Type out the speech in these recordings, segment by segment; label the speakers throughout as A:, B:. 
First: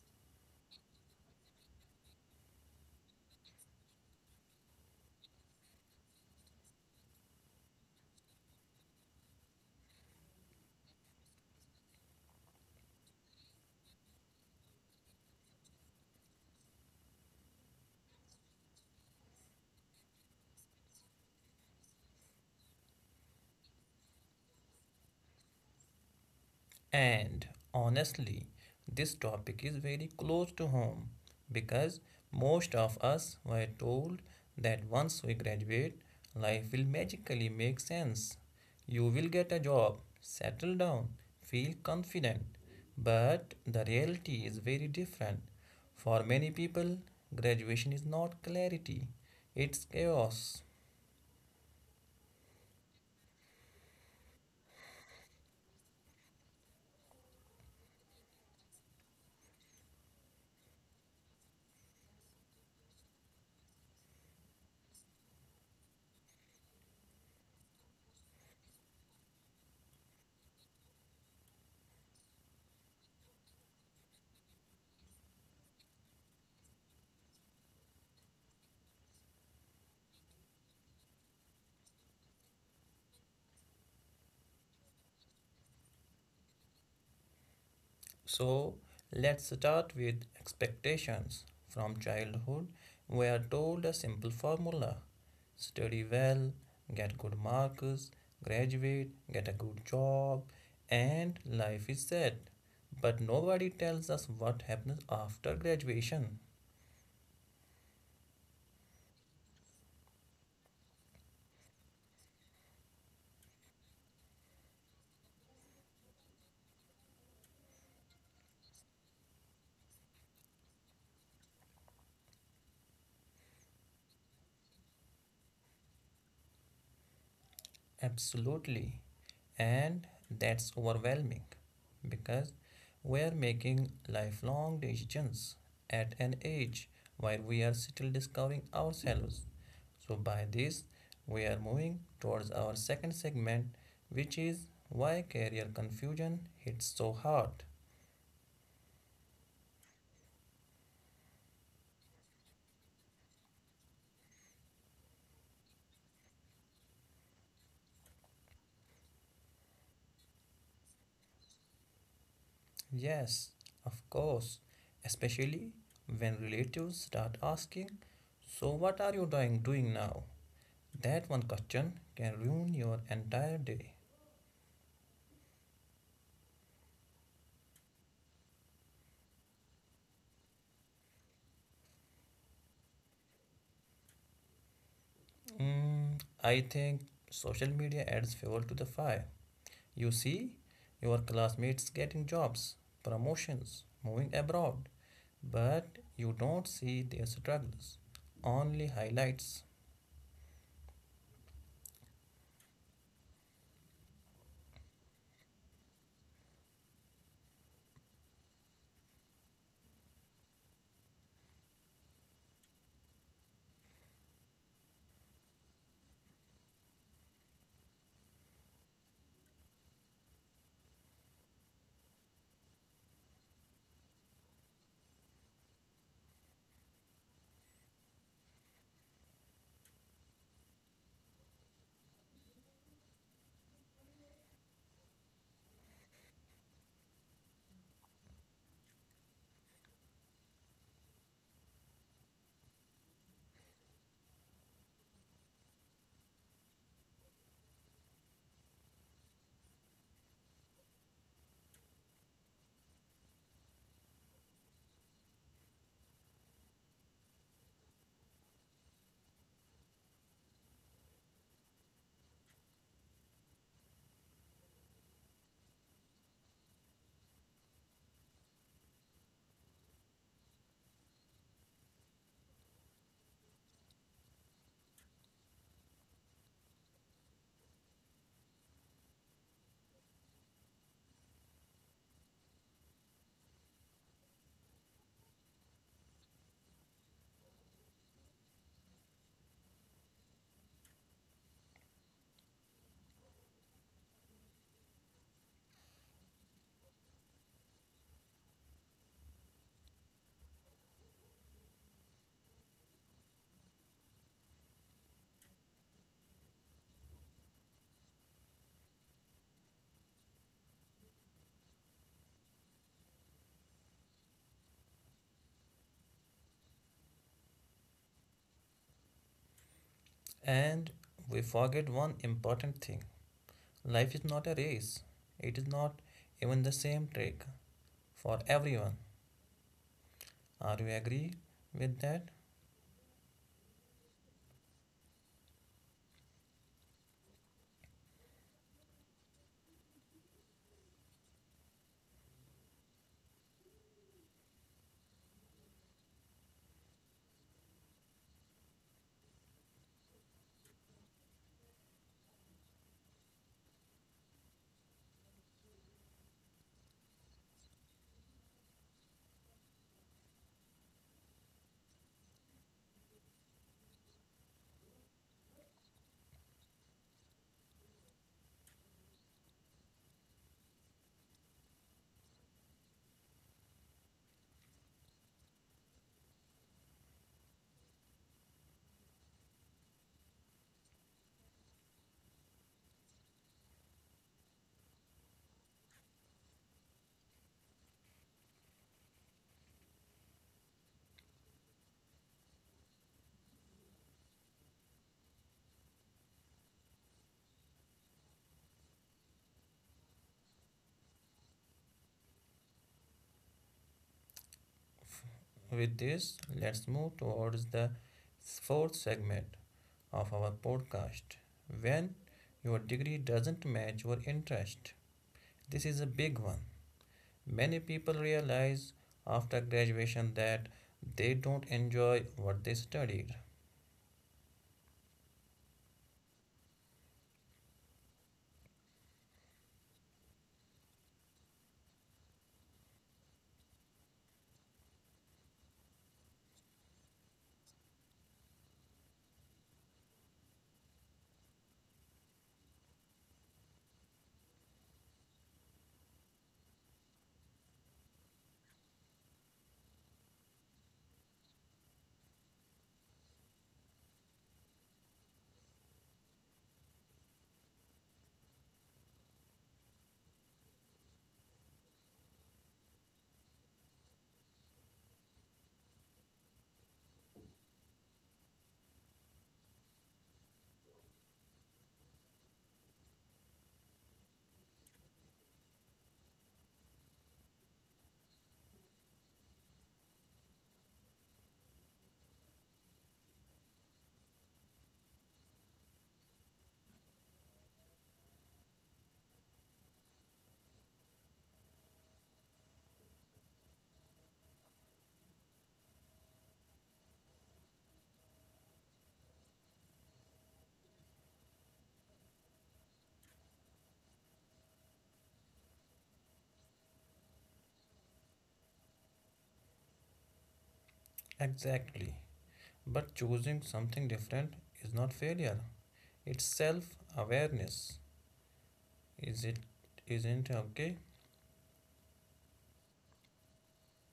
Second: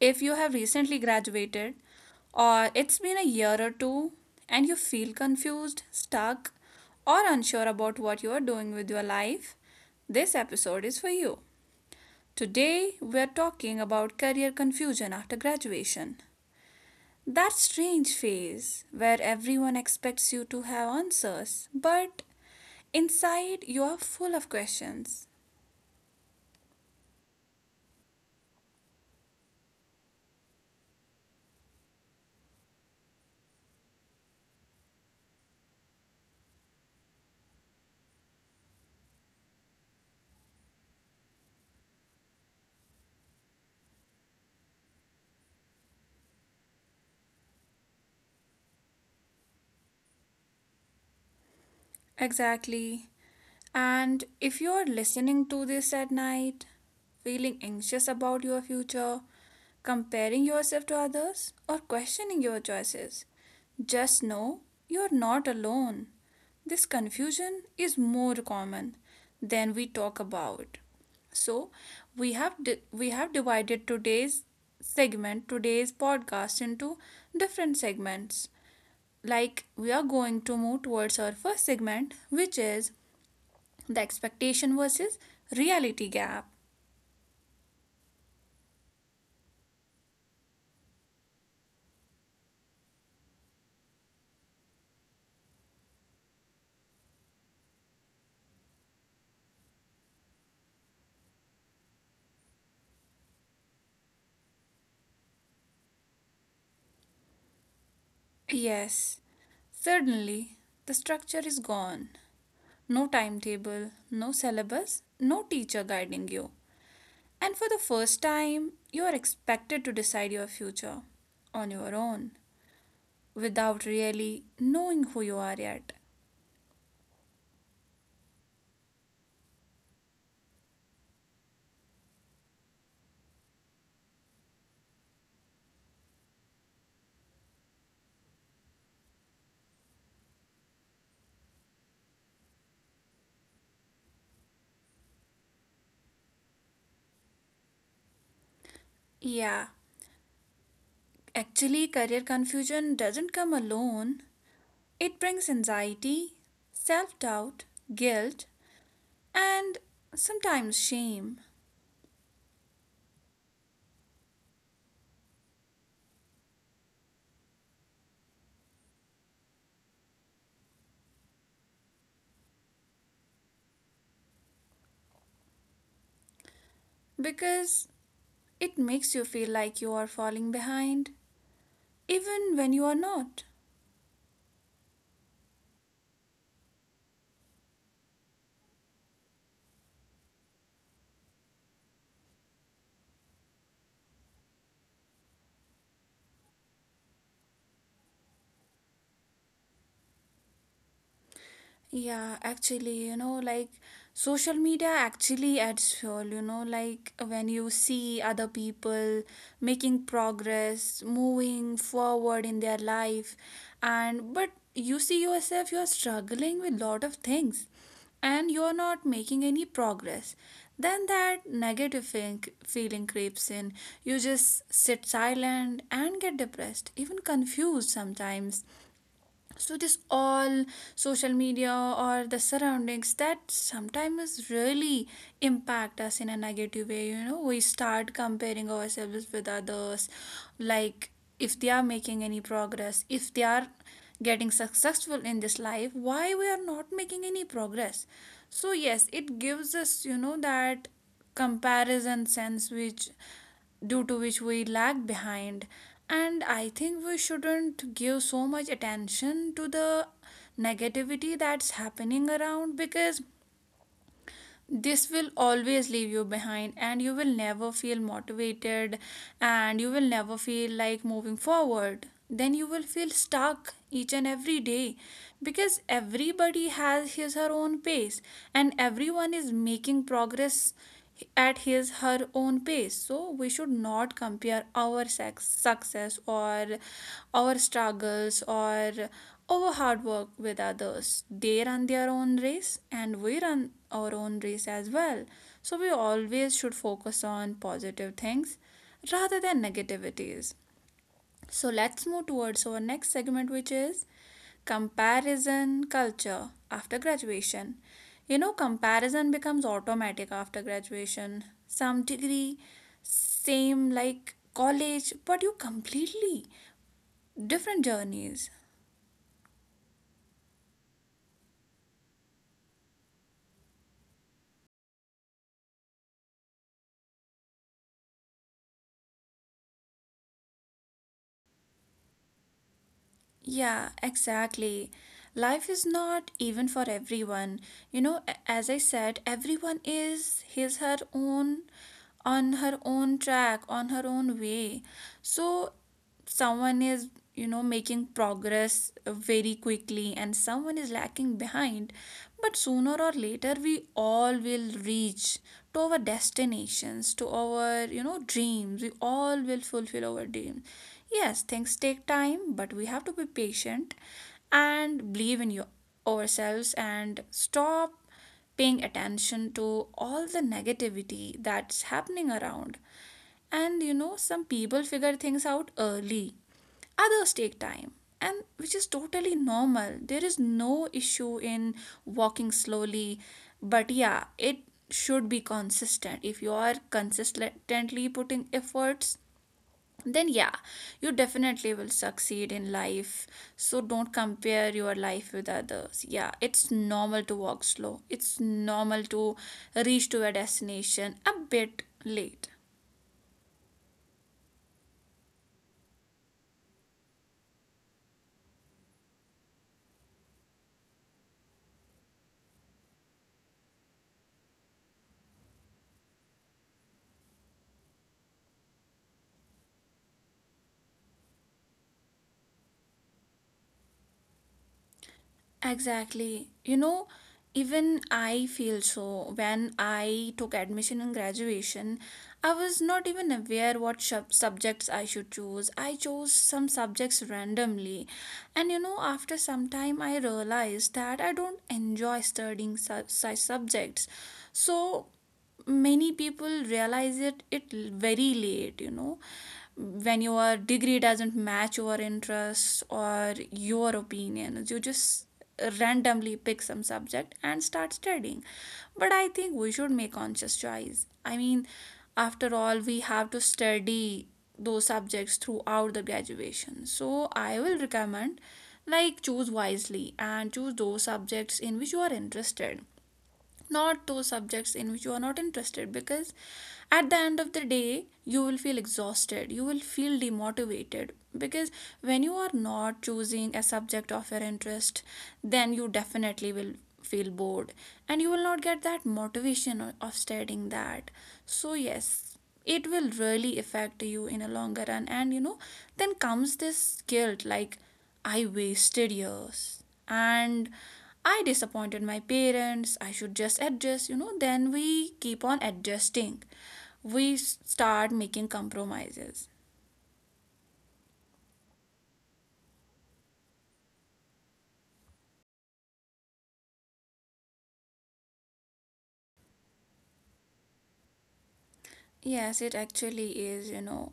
A: If you have recently graduated or it's been a year or two and you feel confused, stuck, or unsure about what you are doing with your life, this episode is for you. Today, we are talking about career confusion after graduation. That strange phase where everyone expects you to have answers, but inside you are full of questions.
B: And honestly, this topic is very close to home because most of us were told that once we graduate, life will magically make sense. You will get a job, settle down, feel confident. But the reality is very different. For many people, graduation is not clarity, it's chaos.
A: Exactly. And if you are listening to this at night, feeling anxious about your future, comparing yourself to others, or questioning your choices, just know you're not alone. This confusion is more common than we talk about. So, we have divided today's segment, today's podcast into different segments. Like we are going to move towards our first segment, which is the expectation versus reality gap.
B: So let's start with expectations. From childhood, we are told a simple formula: study well, get good marks, graduate, get a good job, and life is set. But nobody tells us what happens after graduation.
A: Yes, suddenly the structure is gone. No timetable, no syllabus, no teacher guiding you. And for the first time, you are expected to decide your future on your own without really knowing who you are yet.
B: Absolutely. And that's overwhelming because we are making lifelong decisions at an age where we are still discovering ourselves. So by this, we are moving towards our second segment, which is why career confusion hits so hard.
A: Yeah, actually, career confusion doesn't come alone, it brings anxiety, self doubt, guilt, and sometimes shame
B: Yes, of course, especially when relatives start asking, "So, what are you doing now?" That one question can ruin your entire day.
A: because it makes you feel like you are falling behind, even when you are not.
B: Mm, I think social media adds fuel to the fire. You see, your classmates getting jobs, promotions, moving abroad, but you don't see their struggles, only highlights.
A: Yeah, actually, you know, like social media actually adds fuel, you know, like when you see other people making progress, moving forward in their life, and but you see yourself, you're struggling with lot of things and you're not making any progress. Then that negative feeling creeps in. You just sit silent and get depressed, even confused sometimes. So this all social media or the surroundings that sometimes really impact us in a negative way, you know, we start comparing ourselves with others. Like if they are making any progress, if they are getting successful in this life, why we are not making any progress. So yes, it gives us, you know, that comparison sense which due to which we lag behind. And I think we shouldn't give so much attention to the negativity that's happening around because this will always leave you behind and you will never feel motivated and you will never feel like moving forward. Then you will feel stuck each and every day because everybody has his her own pace and everyone is making progress at his her own pace. So we should not compare our sex, success or our struggles or our hard work with others. They run their own race and we run our own race as well. So we always should focus on positive things rather than negativities. So let's move towards our next segment, which is comparison culture after graduation. You know, comparison becomes automatic after graduation. Some degree, same like college, but you completely different journeys.
B: And we forget one important thing: life is not a race, it is not even the same track for everyone. Are you agree with that?
A: Yeah, exactly. Life is not even for everyone. You know, as I said, everyone is his her own on her own track, on her own way. So someone is, you know, making progress very quickly and someone is lacking behind but sooner or later we all will reach to our destinations, to our, you know, dreams. We all will fulfill our dreams. Yes, things take time but we have to be patient and believe in your ourselves and stop paying attention to all the negativity that's happening around. And you know, some people figure things out early, others take time, and which is totally normal. There is no issue in walking slowly, but yeah, it should be consistent. If you are consistently putting efforts, then yeah, you definitely will succeed in life. So don't compare your life with others. Yeah, it's normal to walk slow, it's normal to reach to a destination a bit late.
B: With this, let's move towards the fourth segment of our podcast: when your degree doesn't match your interest. This is a big one. Many people realize after graduation that they don't enjoy what they studied.
A: Exactly. You know, even I feel so. When I took admission and graduation, I was not even aware what subjects I should choose. I chose some subjects randomly. And you know, after some time, I realized that I don't enjoy studying such subjects. So, many people realize it very late. You know, when your degree doesn't match your interests or your opinions, you just randomly pick some subject and start studying, but I think we should make conscious choice. I mean, after all we have to study those subjects throughout the graduation. So I will recommend like choose wisely and choose those subjects in which you are interested, not those subjects in which you are not interested because at the end of the day you will feel exhausted, you will feel demotivated because when you are not choosing a subject of your interest then you definitely will feel bored and you will not get that motivation of studying that. So yes, it will really affect you in a longer run. And you know, then comes this guilt like I wasted years and I disappointed my parents. I should just adjust, you know. Then we keep on adjusting. We start making compromises.
B: Exactly. But choosing something different is not failure. It's self-awareness. Is it isn't okay?
A: Yes, it actually is, you know,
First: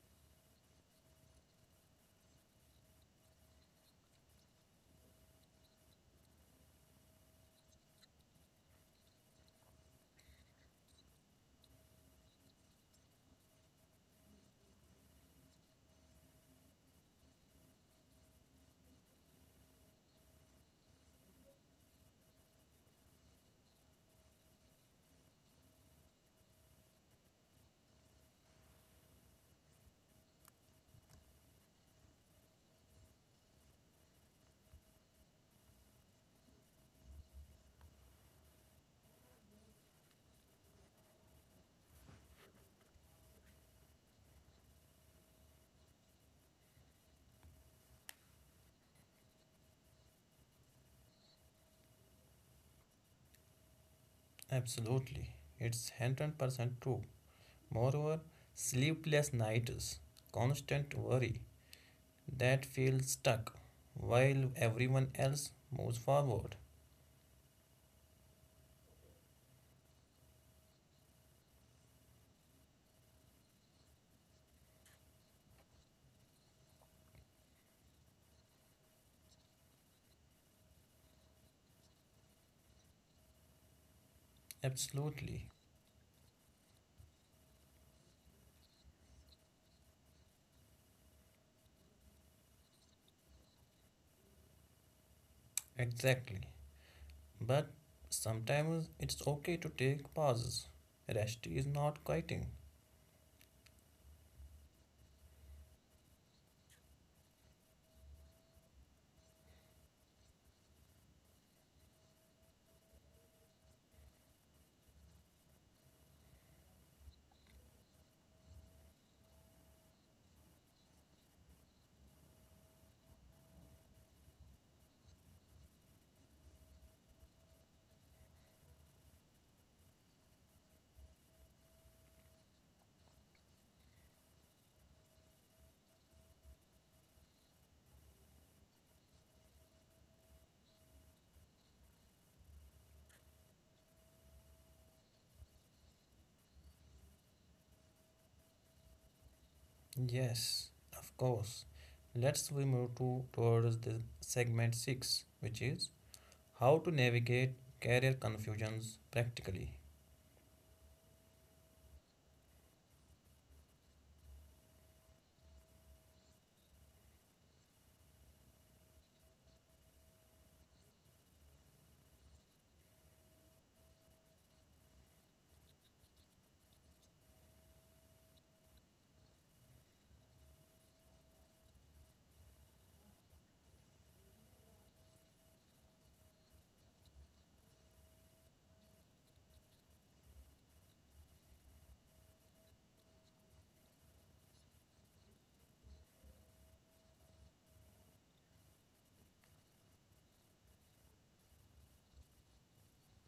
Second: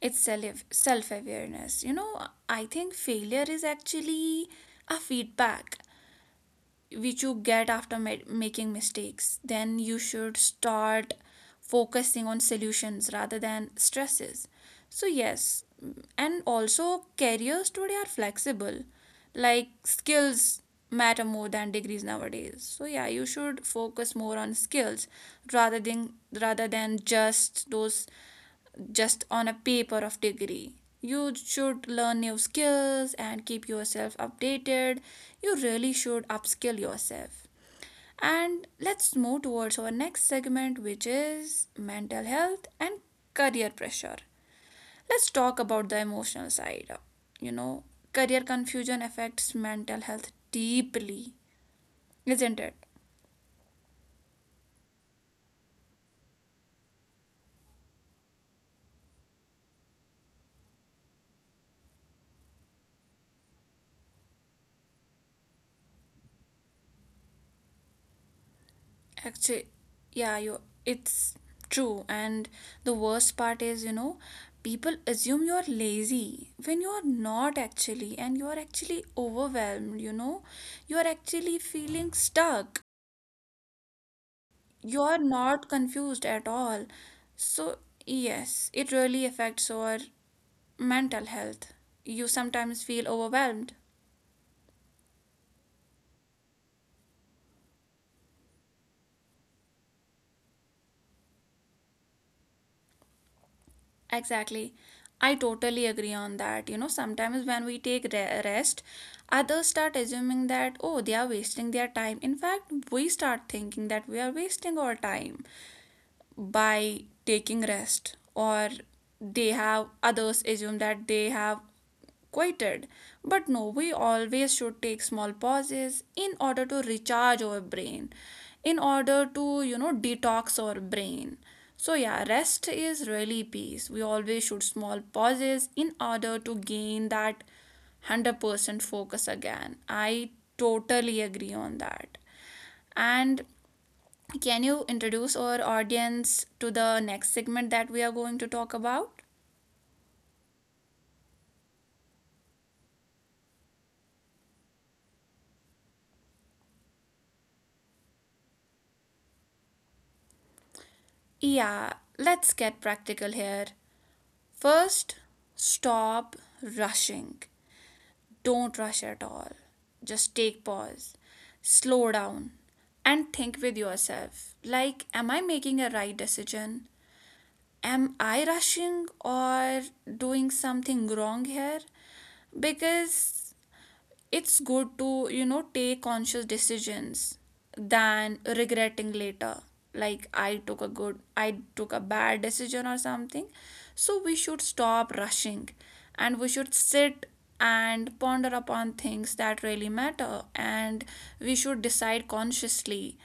A: it's self awareness. You know, I think failure is actually a feedback which you get after making mistakes. Then you should start focusing on solutions rather than stresses. So yes, and also careers today are flexible like skills matter more than degrees nowadays. So yeah, you should focus more on skills rather than rather than just those, just on a paper of degree. You should learn new skills and keep yourself updated. You really should upskill yourself. And let's move towards our next segment, which is mental health and career pressure. Let's talk about the emotional side. You know, career confusion affects mental health deeply, isn't it?
B: Absolutely. It's 100% true. Moreover, sleepless nights, constant worry that feels stuck while everyone else moves forward.
A: Actually, yeah, you it's true. And the worst part is, you know, people assume you're lazy when you're not actually, and you're actually overwhelmed, you know, you're actually feeling stuck. You're
B: Absolutely.
A: not confused at all. So, yes, it really affects our mental health. You sometimes feel overwhelmed.
B: Exactly. But sometimes it's okay to take pauses. Rest is not quitting.
A: Exactly. I totally agree on that. You know, sometimes when we take rest, others start assuming that, oh, they are wasting their time. In fact, we start thinking that we are wasting our time by taking rest or they have others assume that they have quieted, but no, we always should take small pauses in order to recharge our brain, in order to, you know, detox our brain. So yeah, rest is really peace. We always should small pauses in order to gain that 100% focus again. I totally agree on that. And can you introduce our audience to the next segment that we are going to talk about?
B: Yes, of course. Let's we move to towards the segment six, which is how to navigate career confusions practically.
A: Yeah, let's get practical here. First, stop rushing. Don't rush at all. Just take pause, slow down, and think with yourself like, am I making a right decision? Am I rushing or doing something wrong here? Because it's good to, you know, take conscious decisions than regretting later, like I took a bad decision or something. So we should stop rushing and we should sit and ponder upon things that really matter and we should decide consciously,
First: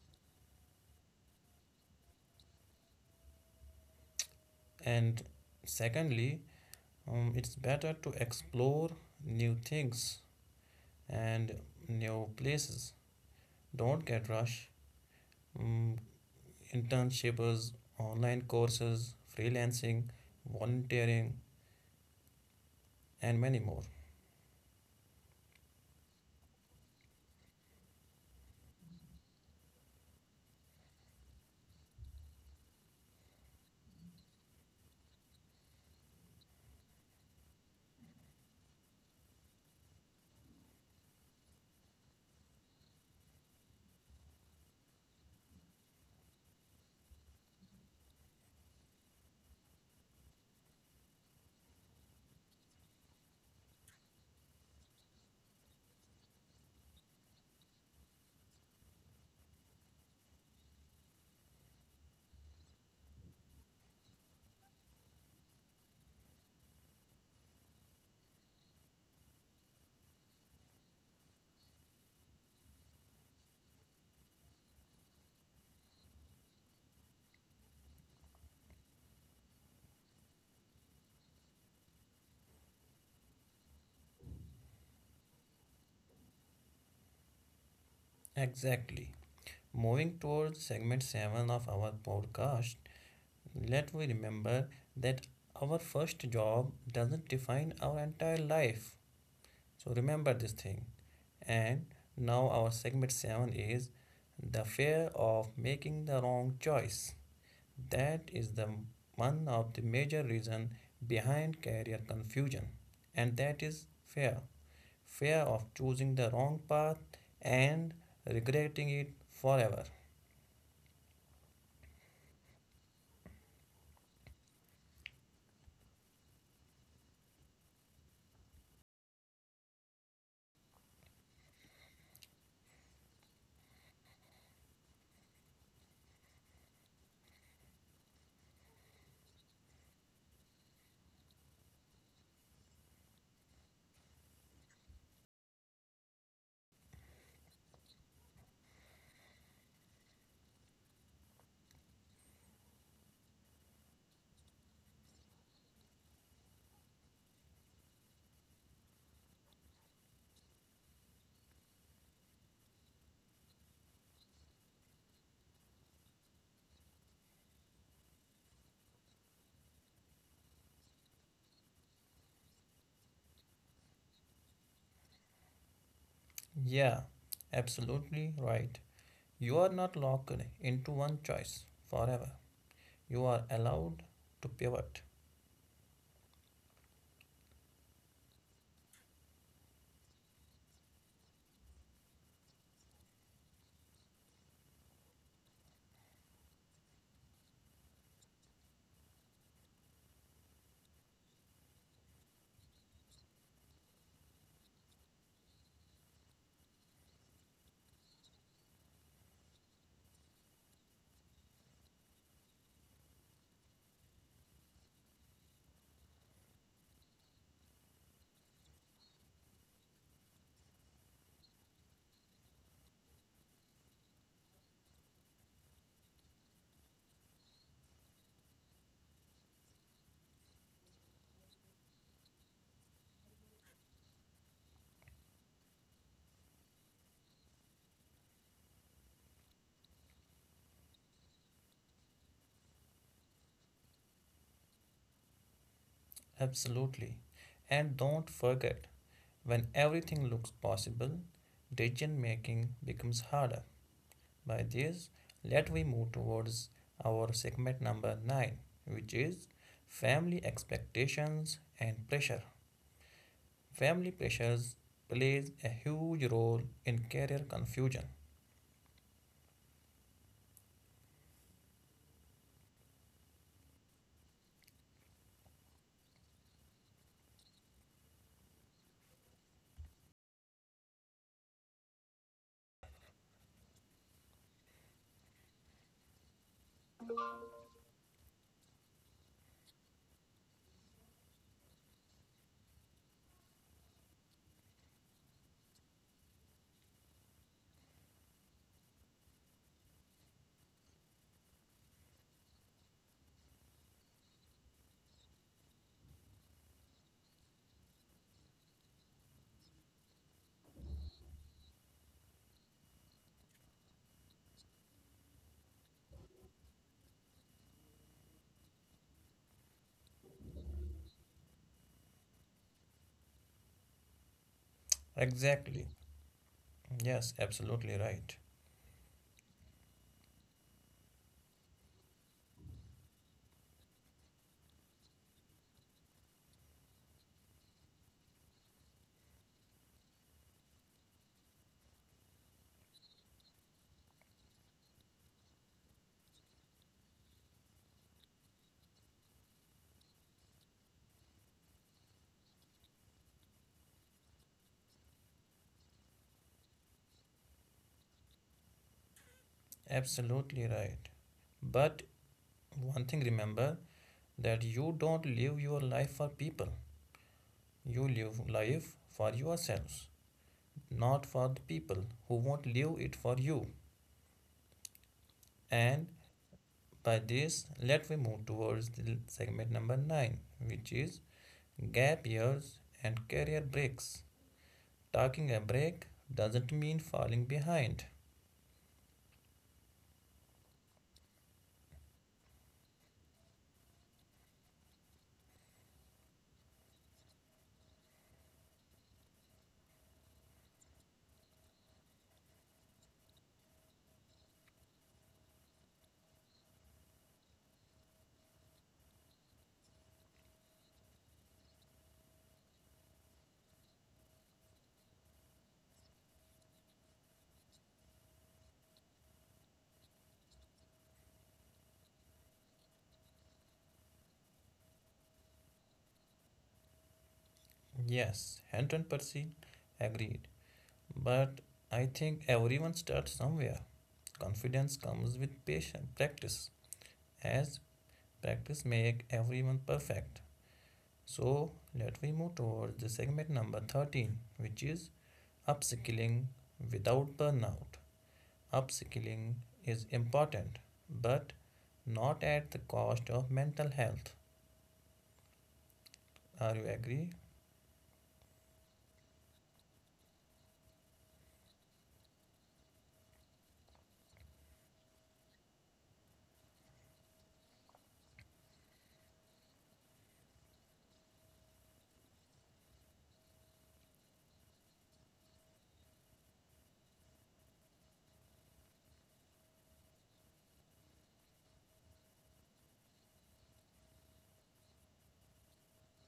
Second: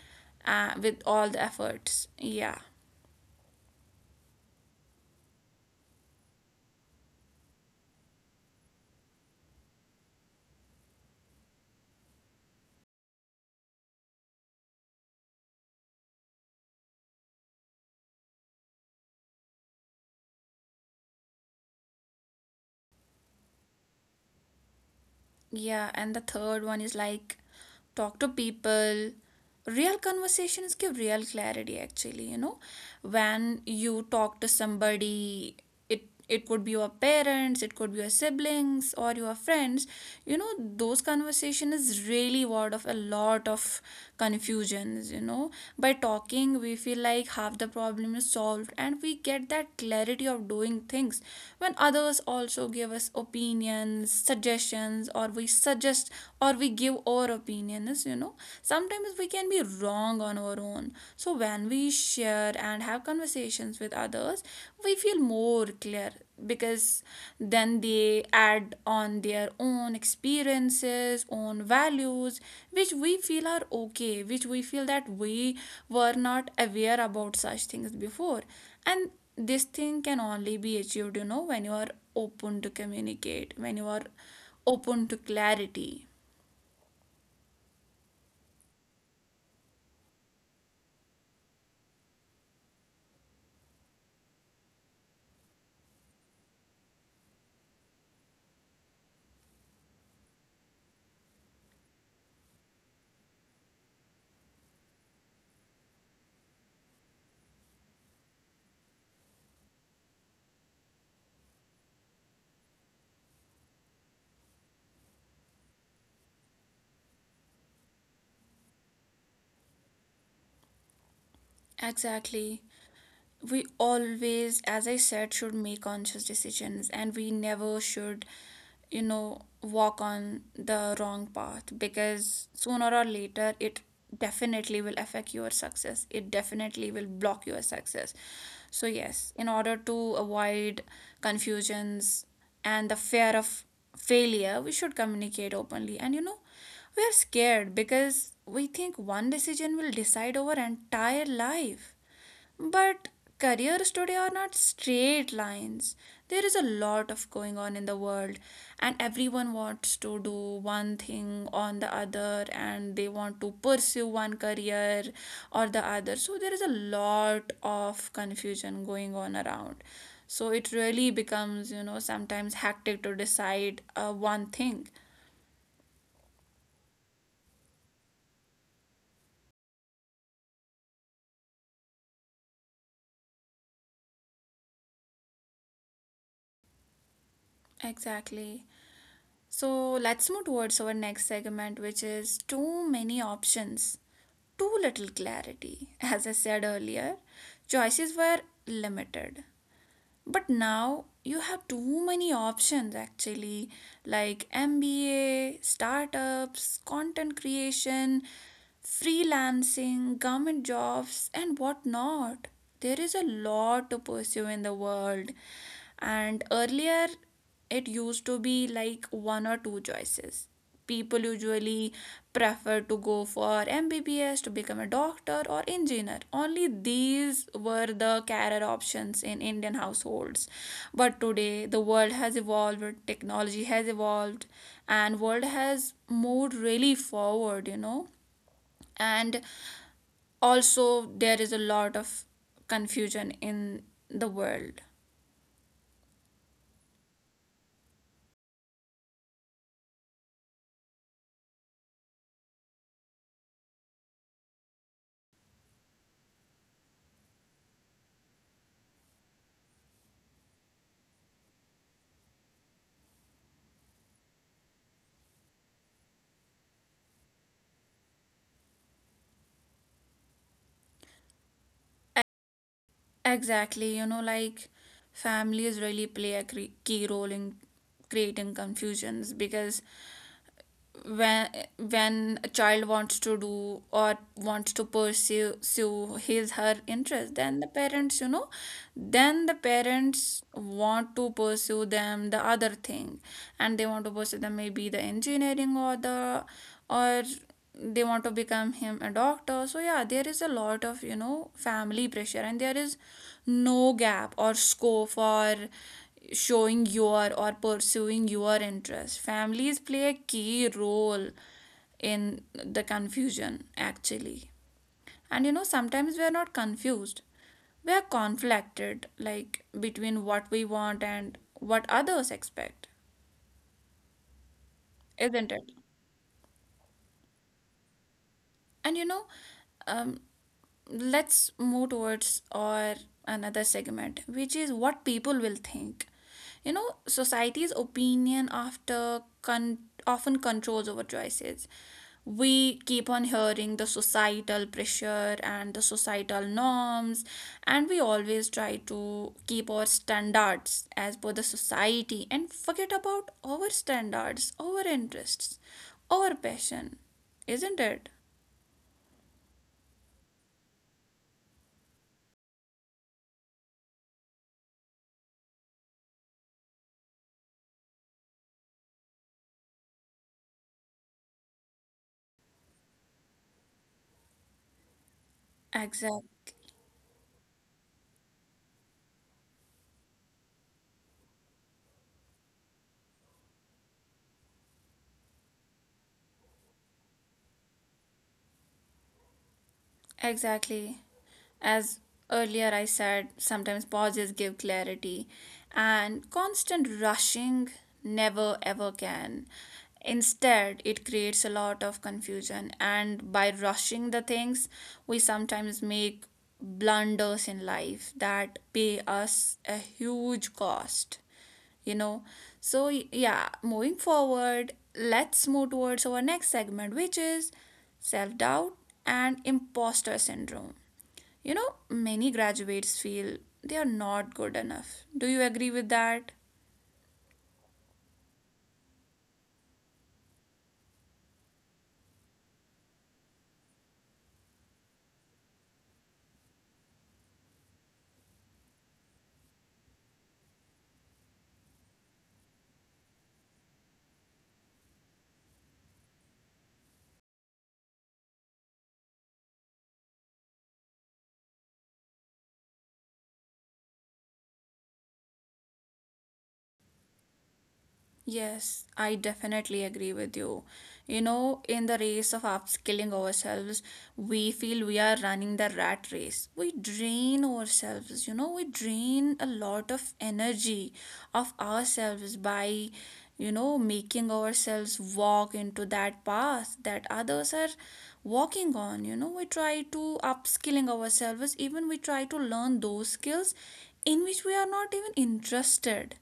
A: with all the efforts, yeah.
B: And secondly, it's better to explore new things and new places. Don't get rush. Um, Internships, online courses, freelancing, volunteering, and many more.
A: Yeah, and the third one is like talk to people. Real conversations give real clarity actually, you know. When you talk to somebody, it it could be your parents, it could be your siblings or your friends, you know, those conversation is really word of a lot of confusions, you know. By talking we feel like half the problem is solved and we get that clarity of doing things when others also give us opinions, suggestions opinions or we suggest or we give our opinions, you know, sometimes we can be wrong on our own. So when we share and have conversations with others we feel more clear because then they add on their own experiences own values which we feel are okay, which we feel that we were not aware about such things before. And this thing can only be achieved, you know, when you are open to communicate, when you are open to clarity.
B: Exactly. Moving towards segment 7 of our podcast, let we remember that our first job doesn't define our entire life. So remember this thing. And now our segment 7 is the fear of making the wrong choice. That is the one of the major reason behind career confusion, and that is fear: fear of choosing the wrong path and regretting it forever.
A: Exactly. We always, as I said, should make conscious decisions and we never should, you know, walk on the wrong path because sooner or later it definitely will affect your success, it definitely will block your success. So yes, in order to avoid confusions and the fear of failure we should communicate openly and you know, we are scared because we think one decision will decide over entire life, but careers today are not straight lines. There is a lot of going on in the world, and everyone wants to do one thing on the other, and they want to pursue one career or the other. So, there is a lot of confusion going on around. So, it really becomes, you know, sometimes hectic to decide one thing.
B: Yeah, absolutely right. You are not locked into one choice forever. You are allowed to pivot.
A: Exactly. So, let's move towards our next segment, which is too many options. Too little clarity. As I said earlier, choices were limited. But now you have too many options actually, like MBA, startups, content creation, freelancing, government jobs, and whatnot. There is a lot to pursue in the world. And earlier, it used to be like one or two choices. People usually prefer to go for MBBS to become a doctor or engineer. Only these were the career options in Indian households. But today the world has evolved, technology has evolved, and world has moved really forward, you know. And also there is a lot of confusion in the world.
B: Absolutely. And don't forget, when everything looks possible, decision making becomes harder. By this, let we move towards our segment number 9, which is family expectations and pressure. Family pressures plays a huge role in career confusion.
A: Exactly, you know, like families really play a key role in creating confusions because when when a child wants to do or wants to pursue his her interest, then the parents, you know, then the parents want to pursue them the other thing, and they want to pursue them maybe the engineering or the or they want to become him a doctor. So yeah, there is a lot of, you know, family pressure, and there is no gap or scope for showing your or pursuing your interest. Families play a key role in the confusion actually. And you know, sometimes we are not confused, we are conflicted, like between what we want and what others expect, isn't it?
B: Exactly. Yes, absolutely right.
A: And you know, um, let's move towards our another segment, which is what people will think, you know. Society's opinion often controls our choices. We keep on hearing the societal pressure and the societal norms, and we always try to keep our standards as per the society and forget about our standards, our interests, our passion, isn't it?
B: Absolutely right. But one thing remember that you don't live your life for people. You live life for yourselves, not for the people who won't live it for you. And
A: Exactly.
B: by this, let me move towards the segment number 9, which is gap years and career breaks. Taking a break doesn't mean falling behind.
A: Exactly. As earlier I said, sometimes pauses give clarity, and constant rushing never ever can. Instead, it creates a lot of confusion, and by rushing the things, we sometimes make blunders in life that pay us a huge cost, you know. So yeah, moving forward, let's move towards our next segment, which is self doubt and imposter syndrome. You know, many graduates feel they are not good enough. Do you agree with that?
B: Yes, Henton Percy agreed. But I think everyone starts somewhere. Confidence comes with patience, practice, as practice makes everyone perfect. So let we move towards the segment number 13, which is upskilling without burnout. Upskilling is important, but not at the cost of mental health. Are you agree?
A: Yes, I definitely agree with you. You know, in the race of upskilling ourselves, we feel we are running the rat race. We drain ourselves, you know, we drain a lot of energy of ourselves by, you know, making ourselves walk into that path that others are walking on. You know, we try to upskilling ourselves, even we try to learn those skills in which we are not even interested.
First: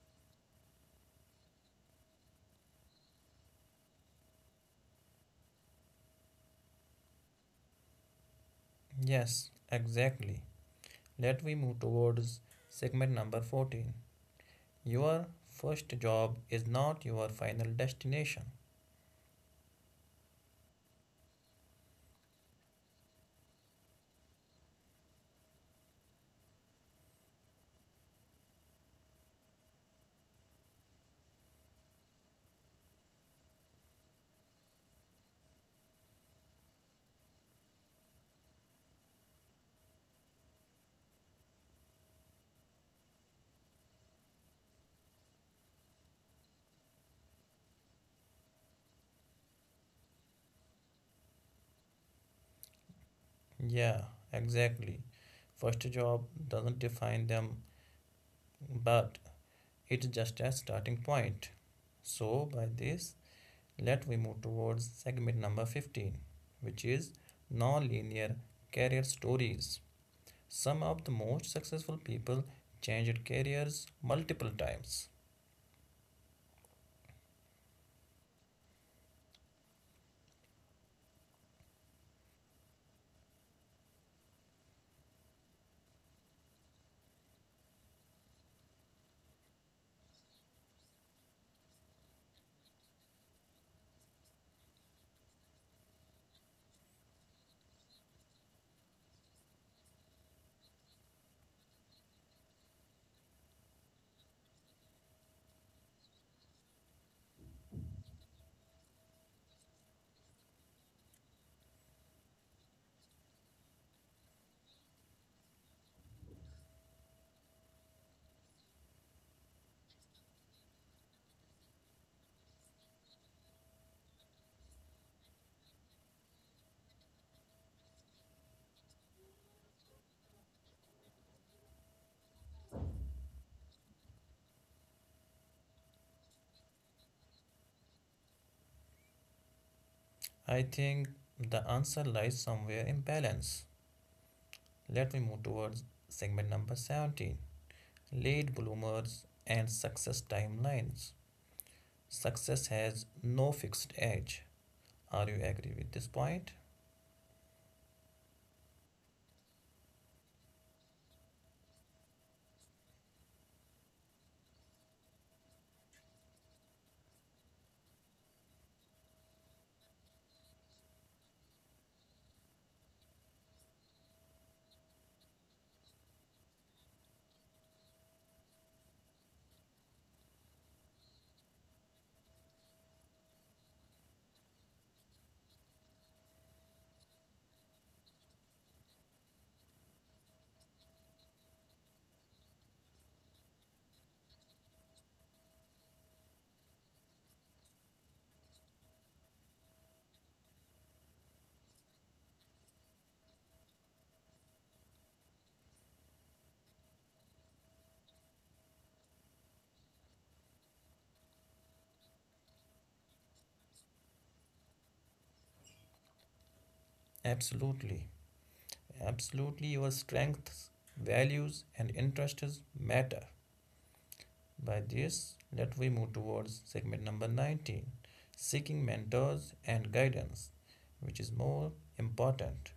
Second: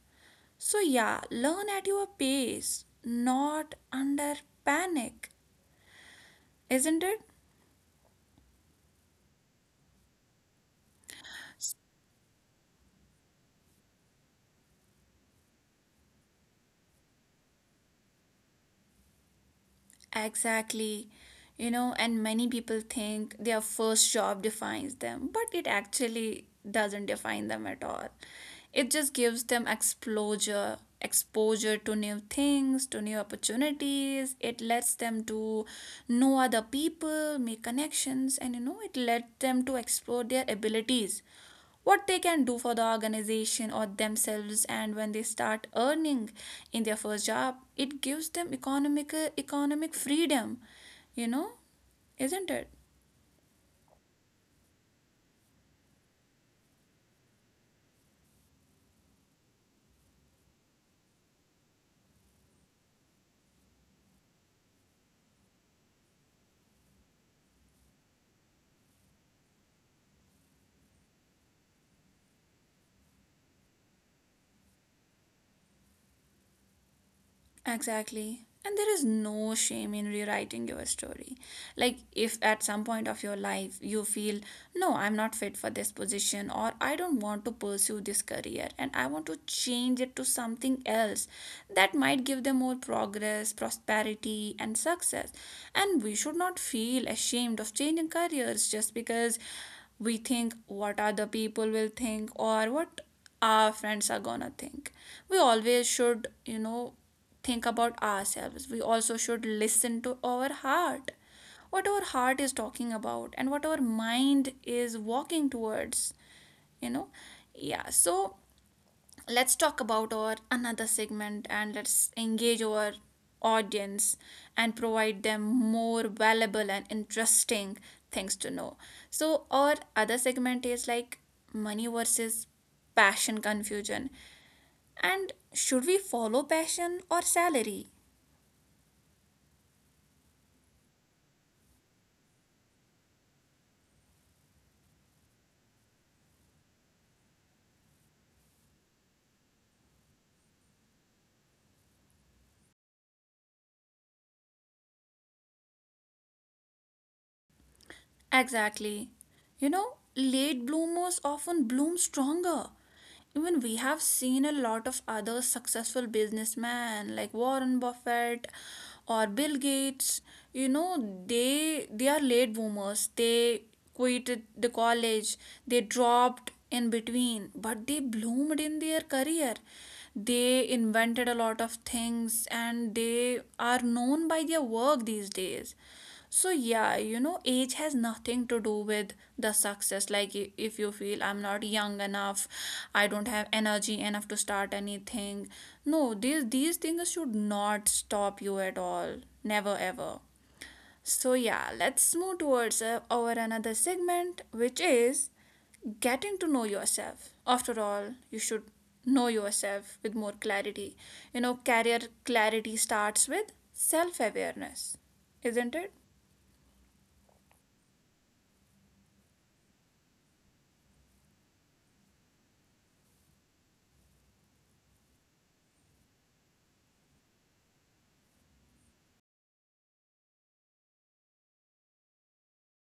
A: So yeah, learn at your pace, not under panic, isn't it?
B: Yes, exactly. Let we move towards segment number 14. Your first job is not your final destination.
A: Exactly. You know, and many people think their first job defines them, but it actually doesn't define them at all. It just gives them exposure, exposure to new things, to new opportunities. It lets them to know other people, make connections, and you know, it lets them to explore their abilities, what they can do for the organization or themselves. And when they start earning in their first job, it gives them economic freedom, you know, isn't it?
B: Yeah, exactly. First job doesn't define them, but it's just a starting point. So, by this, let we move towards segment number 15, which is non-linear career stories. Some of the most successful people changed careers multiple times.
A: Exactly. And there is no shame in rewriting your story. Like, if at some point of your life you feel, no, I'm not fit for this position, or I don't want to pursue this career and I want to change it to something else that might give them more progress, prosperity, and success. And we should not feel ashamed of changing careers just because we think what other people will think or what our friends are gonna think. We always should, you know, think about ourselves. We also should listen to our heart, what our heart is talking about and what our mind is walking towards, you know. Yeah, so let's talk about our another segment and let's engage our audience and provide them more valuable and interesting things to know. So our other segment is like money versus passion confusion, and should we follow passion or salary?
B: I think the answer lies somewhere in balance. Let me move towards segment number 17: late bloomers and success timelines. Success has no fixed age. Are you agree with this point?
A: Exactly. You know, late bloomers often bloom stronger. Even we have seen a lot of other successful businessmen like Warren Buffett or Bill Gates. You know, they are late bloomers. They quit the college. They dropped in between, but they bloomed in their career. They invented a lot of things and they are known by their work these days. So yeah, you know, age has nothing to do with the success. Like, if you feel I'm not young enough, I don't have energy enough to start anything. No, these things should not stop you at all. Never ever. So yeah, let's move towards our another segment, which is getting to know yourself. After all, you should know yourself with more clarity. You know, career clarity starts with self awareness, isn't it?
B: Absolutely. Absolutely, your strengths, values, and interests matter. By this, let we move towards segment number 19, seeking mentors and guidance, which is more important.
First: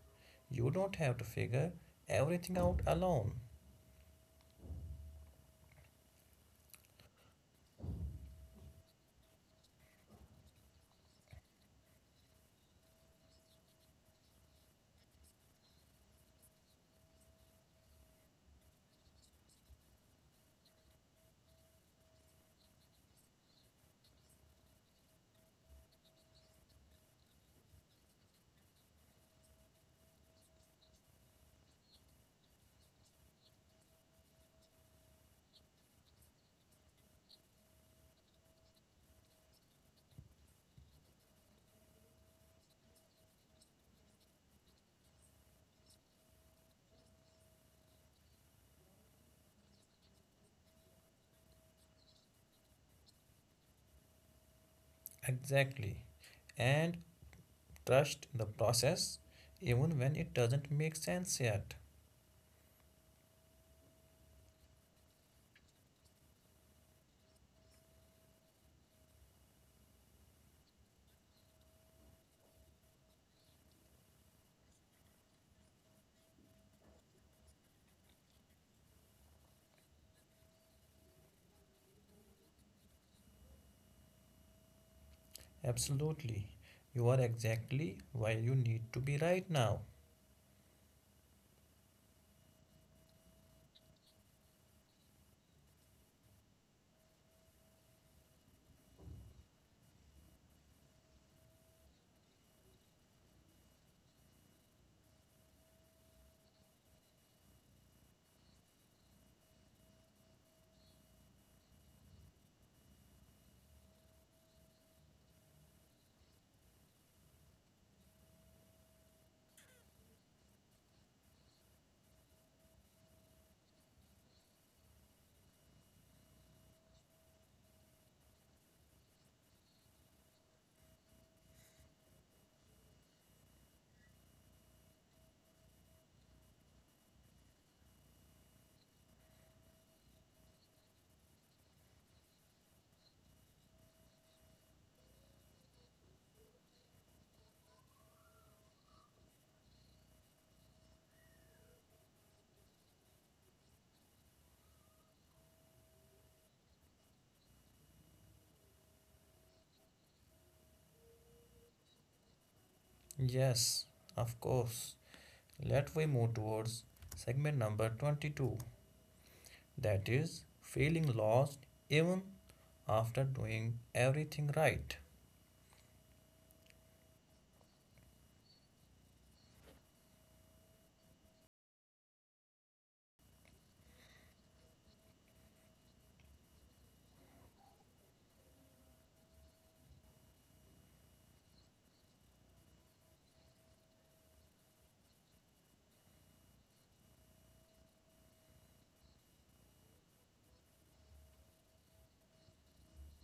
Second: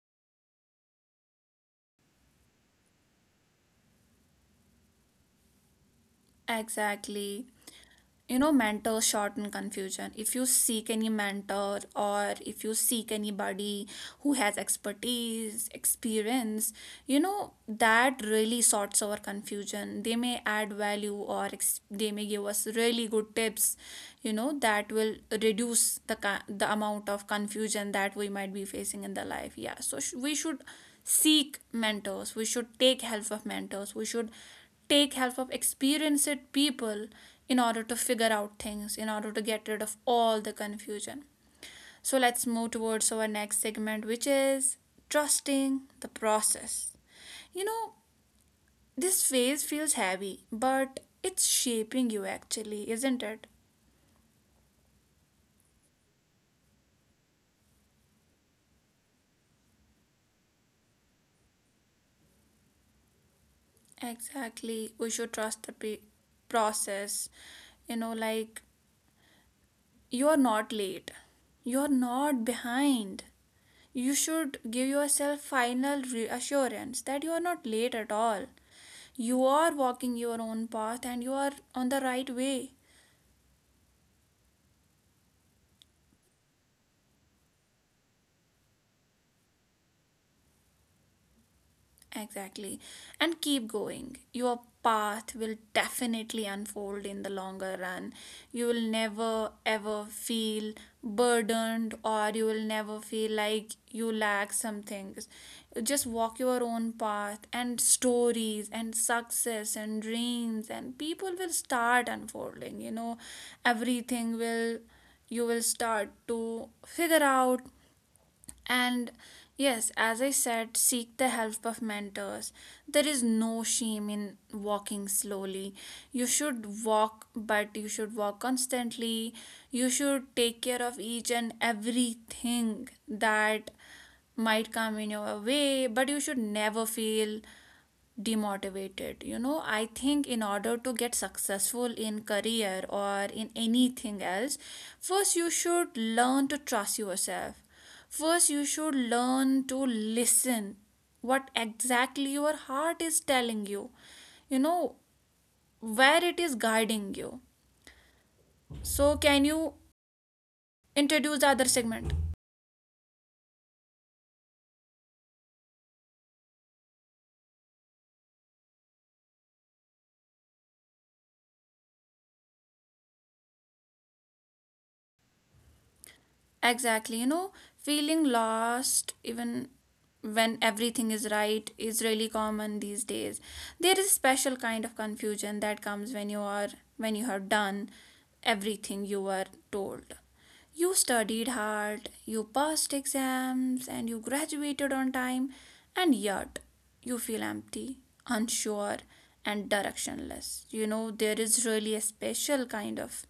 B: You don't have to figure everything out alone.
A: Exactly. You know, mentors shorten confusion. If you seek any mentor or if you seek anybody who has expertise, experience, you know, that really sorts our confusion. They may add value or they may give us really good tips, you know, that will reduce the amount of confusion that we might be facing in the life. Yeah. We should seek mentors. We should take help of mentors. We should take help of experienced people in order to figure out things, in order to get rid of all the confusion. So let's move towards our next segment, which is trusting the process. You know, this phase feels heavy, but it's shaping you actually, isn't it?
B: Exactly. And trust the process even when it doesn't make sense yet.
A: Exactly. We should trust process. You know, like you are not late, you are not behind. You should give yourself final reassurance that you are not late at all. You are walking your own path and you are on the right way.
B: Absolutely. You are exactly where you need to be right now.
A: Exactly. And keep going. Your path will definitely unfold in the longer run. You will never ever feel burdened or you will never feel like you lack some things. Just walk your own path and stories and success and dreams and people will start unfolding. You know, everything will, you will start to figure out. And yes, as I said, seek the help of mentors. There is no shame in walking slowly. You should walk, but you should walk constantly. You should take care of each and everything that might come in your way, but you should never feel demotivated. You know, I think in order to get successful in career or in anything else, first you should learn to trust yourself. First you should learn to listen what exactly your heart is telling you, you know, where it is guiding you. So can you introduce the other segment?
B: Yes, of course. Let we move towards segment number 22, that is feeling lost even after doing everything right.
A: Exactly, you know, feeling lost even when everything is right is really common these days. There is a special kind of confusion that comes when you have done everything you were told. You studied hard, you passed exams, and you graduated on time, and yet you feel empty, unsure, and directionless. You know, there is really a special kind of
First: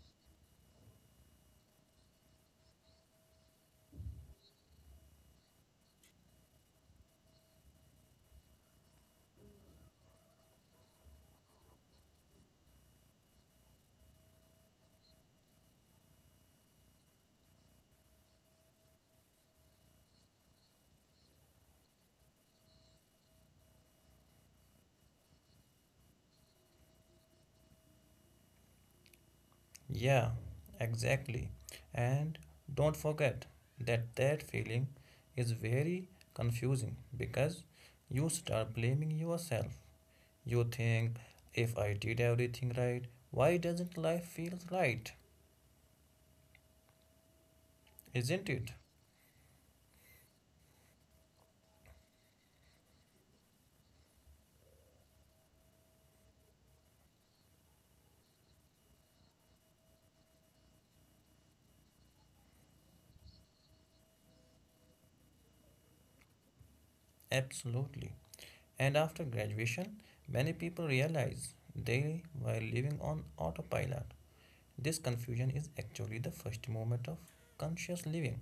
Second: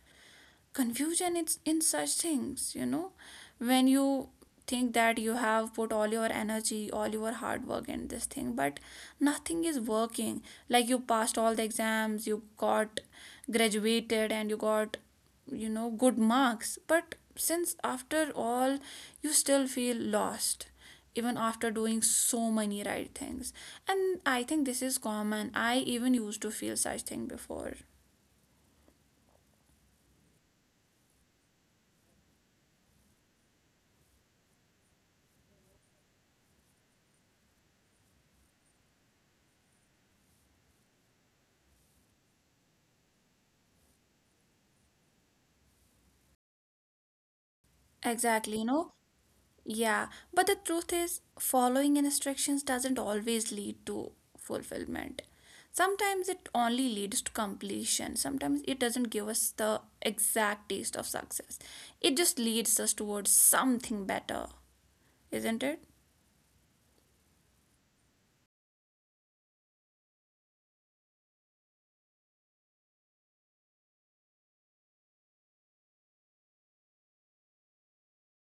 A: confusion it's in such things, you know, when you think that you have put all your energy, all your hard work in this thing, but nothing is working. Like, you passed all the exams, you got graduated, and you got, you know, good marks, but since after all, you still feel lost even after doing so many right things. And I think this is common, I even used to feel such thing before.
B: Yeah, exactly. And don't forget that that feeling is very confusing because you start blaming yourself. You think, if I did everything right, why doesn't life feel right? Isn't
A: Exactly, you
B: it?
A: know. Yeah, but the truth is, following instructions doesn't always lead to fulfillment. Sometimes it only leads to completion. Sometimes it doesn't give us the exact taste of success. It just leads us towards something better, isn't it?
B: Absolutely. And after graduation, many people realize they were living on autopilot. This confusion is actually the first movement of conscious living.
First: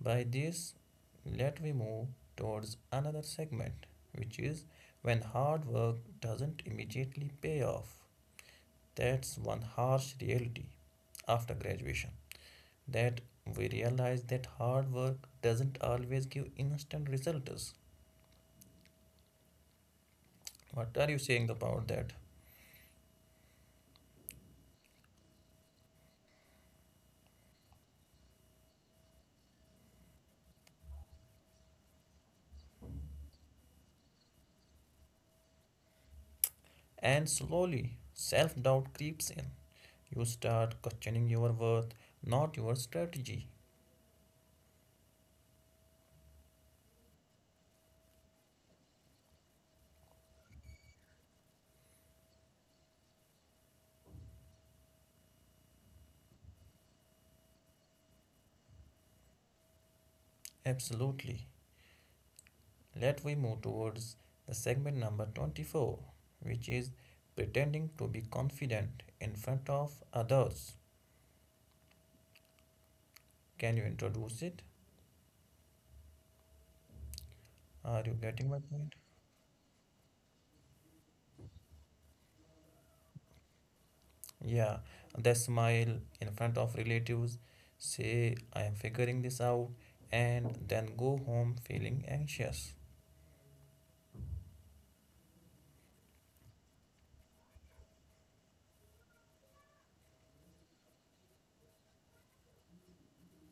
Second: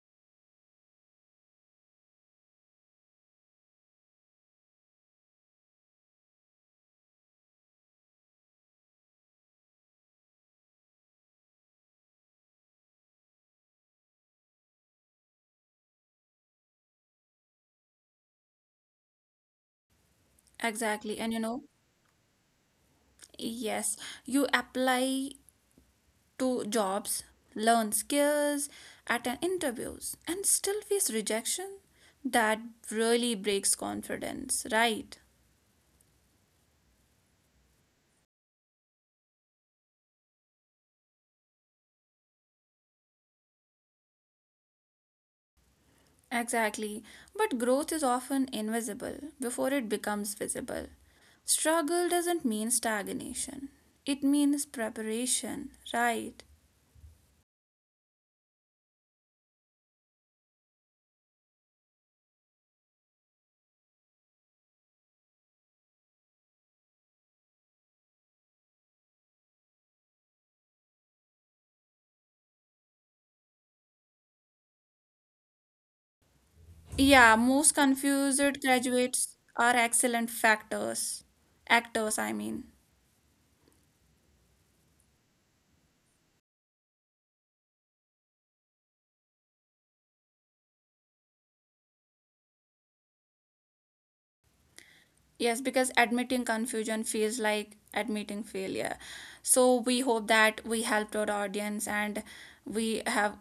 B: By this, let we move towards another segment, which is when hard work doesn't immediately pay off. That's one harsh reality after graduation, that we realize that hard work doesn't always give instant results.
A: Exactly.
B: What
A: And
B: are
A: you
B: you
A: know,
B: saying about that?
A: yes, you apply to jobs, learn skills, attend interviews, and still face rejection. That really breaks confidence, right?
B: And slowly, self doubt creeps in. You start questioning your worth, not your strategy.
A: Exactly. But growth is often invisible before it becomes visible. Struggle doesn't mean stagnation, it means preparation, right?
B: Absolutely. Let we move towards the segment number 24, which is pretending to be confident in front of others. Can you introduce it?
A: Yeah, most
B: Are
A: confused
B: you getting my point?
A: graduates are excellent factors. Actors, I mean.
B: Yeah, the smile in front of relatives, say, "I am figuring this out," and then go home feeling anxious.
A: Yes, because admitting confusion feels like admitting failure. So we hope that we helped our audience and we have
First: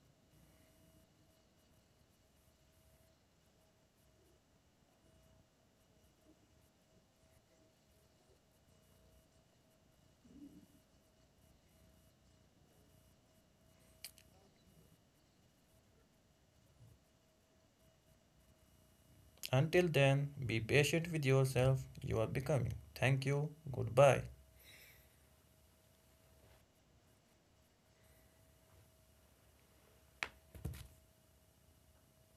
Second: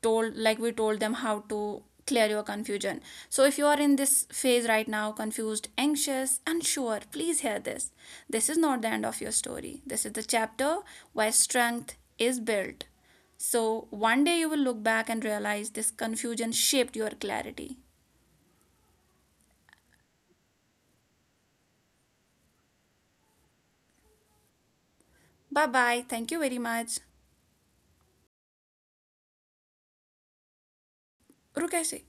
A: told, like we told them how to clear your confusion. So if you are in this phase right now, confused, anxious, unsure, please hear this. This is not the end of your story. This is the chapter where strength is built. So one day you will look back and realize this confusion shaped your clarity.
B: Until then, be patient with yourself, you are becoming. Thank you, goodbye.
A: Bye bye. Thank you very much. रुक ऐसे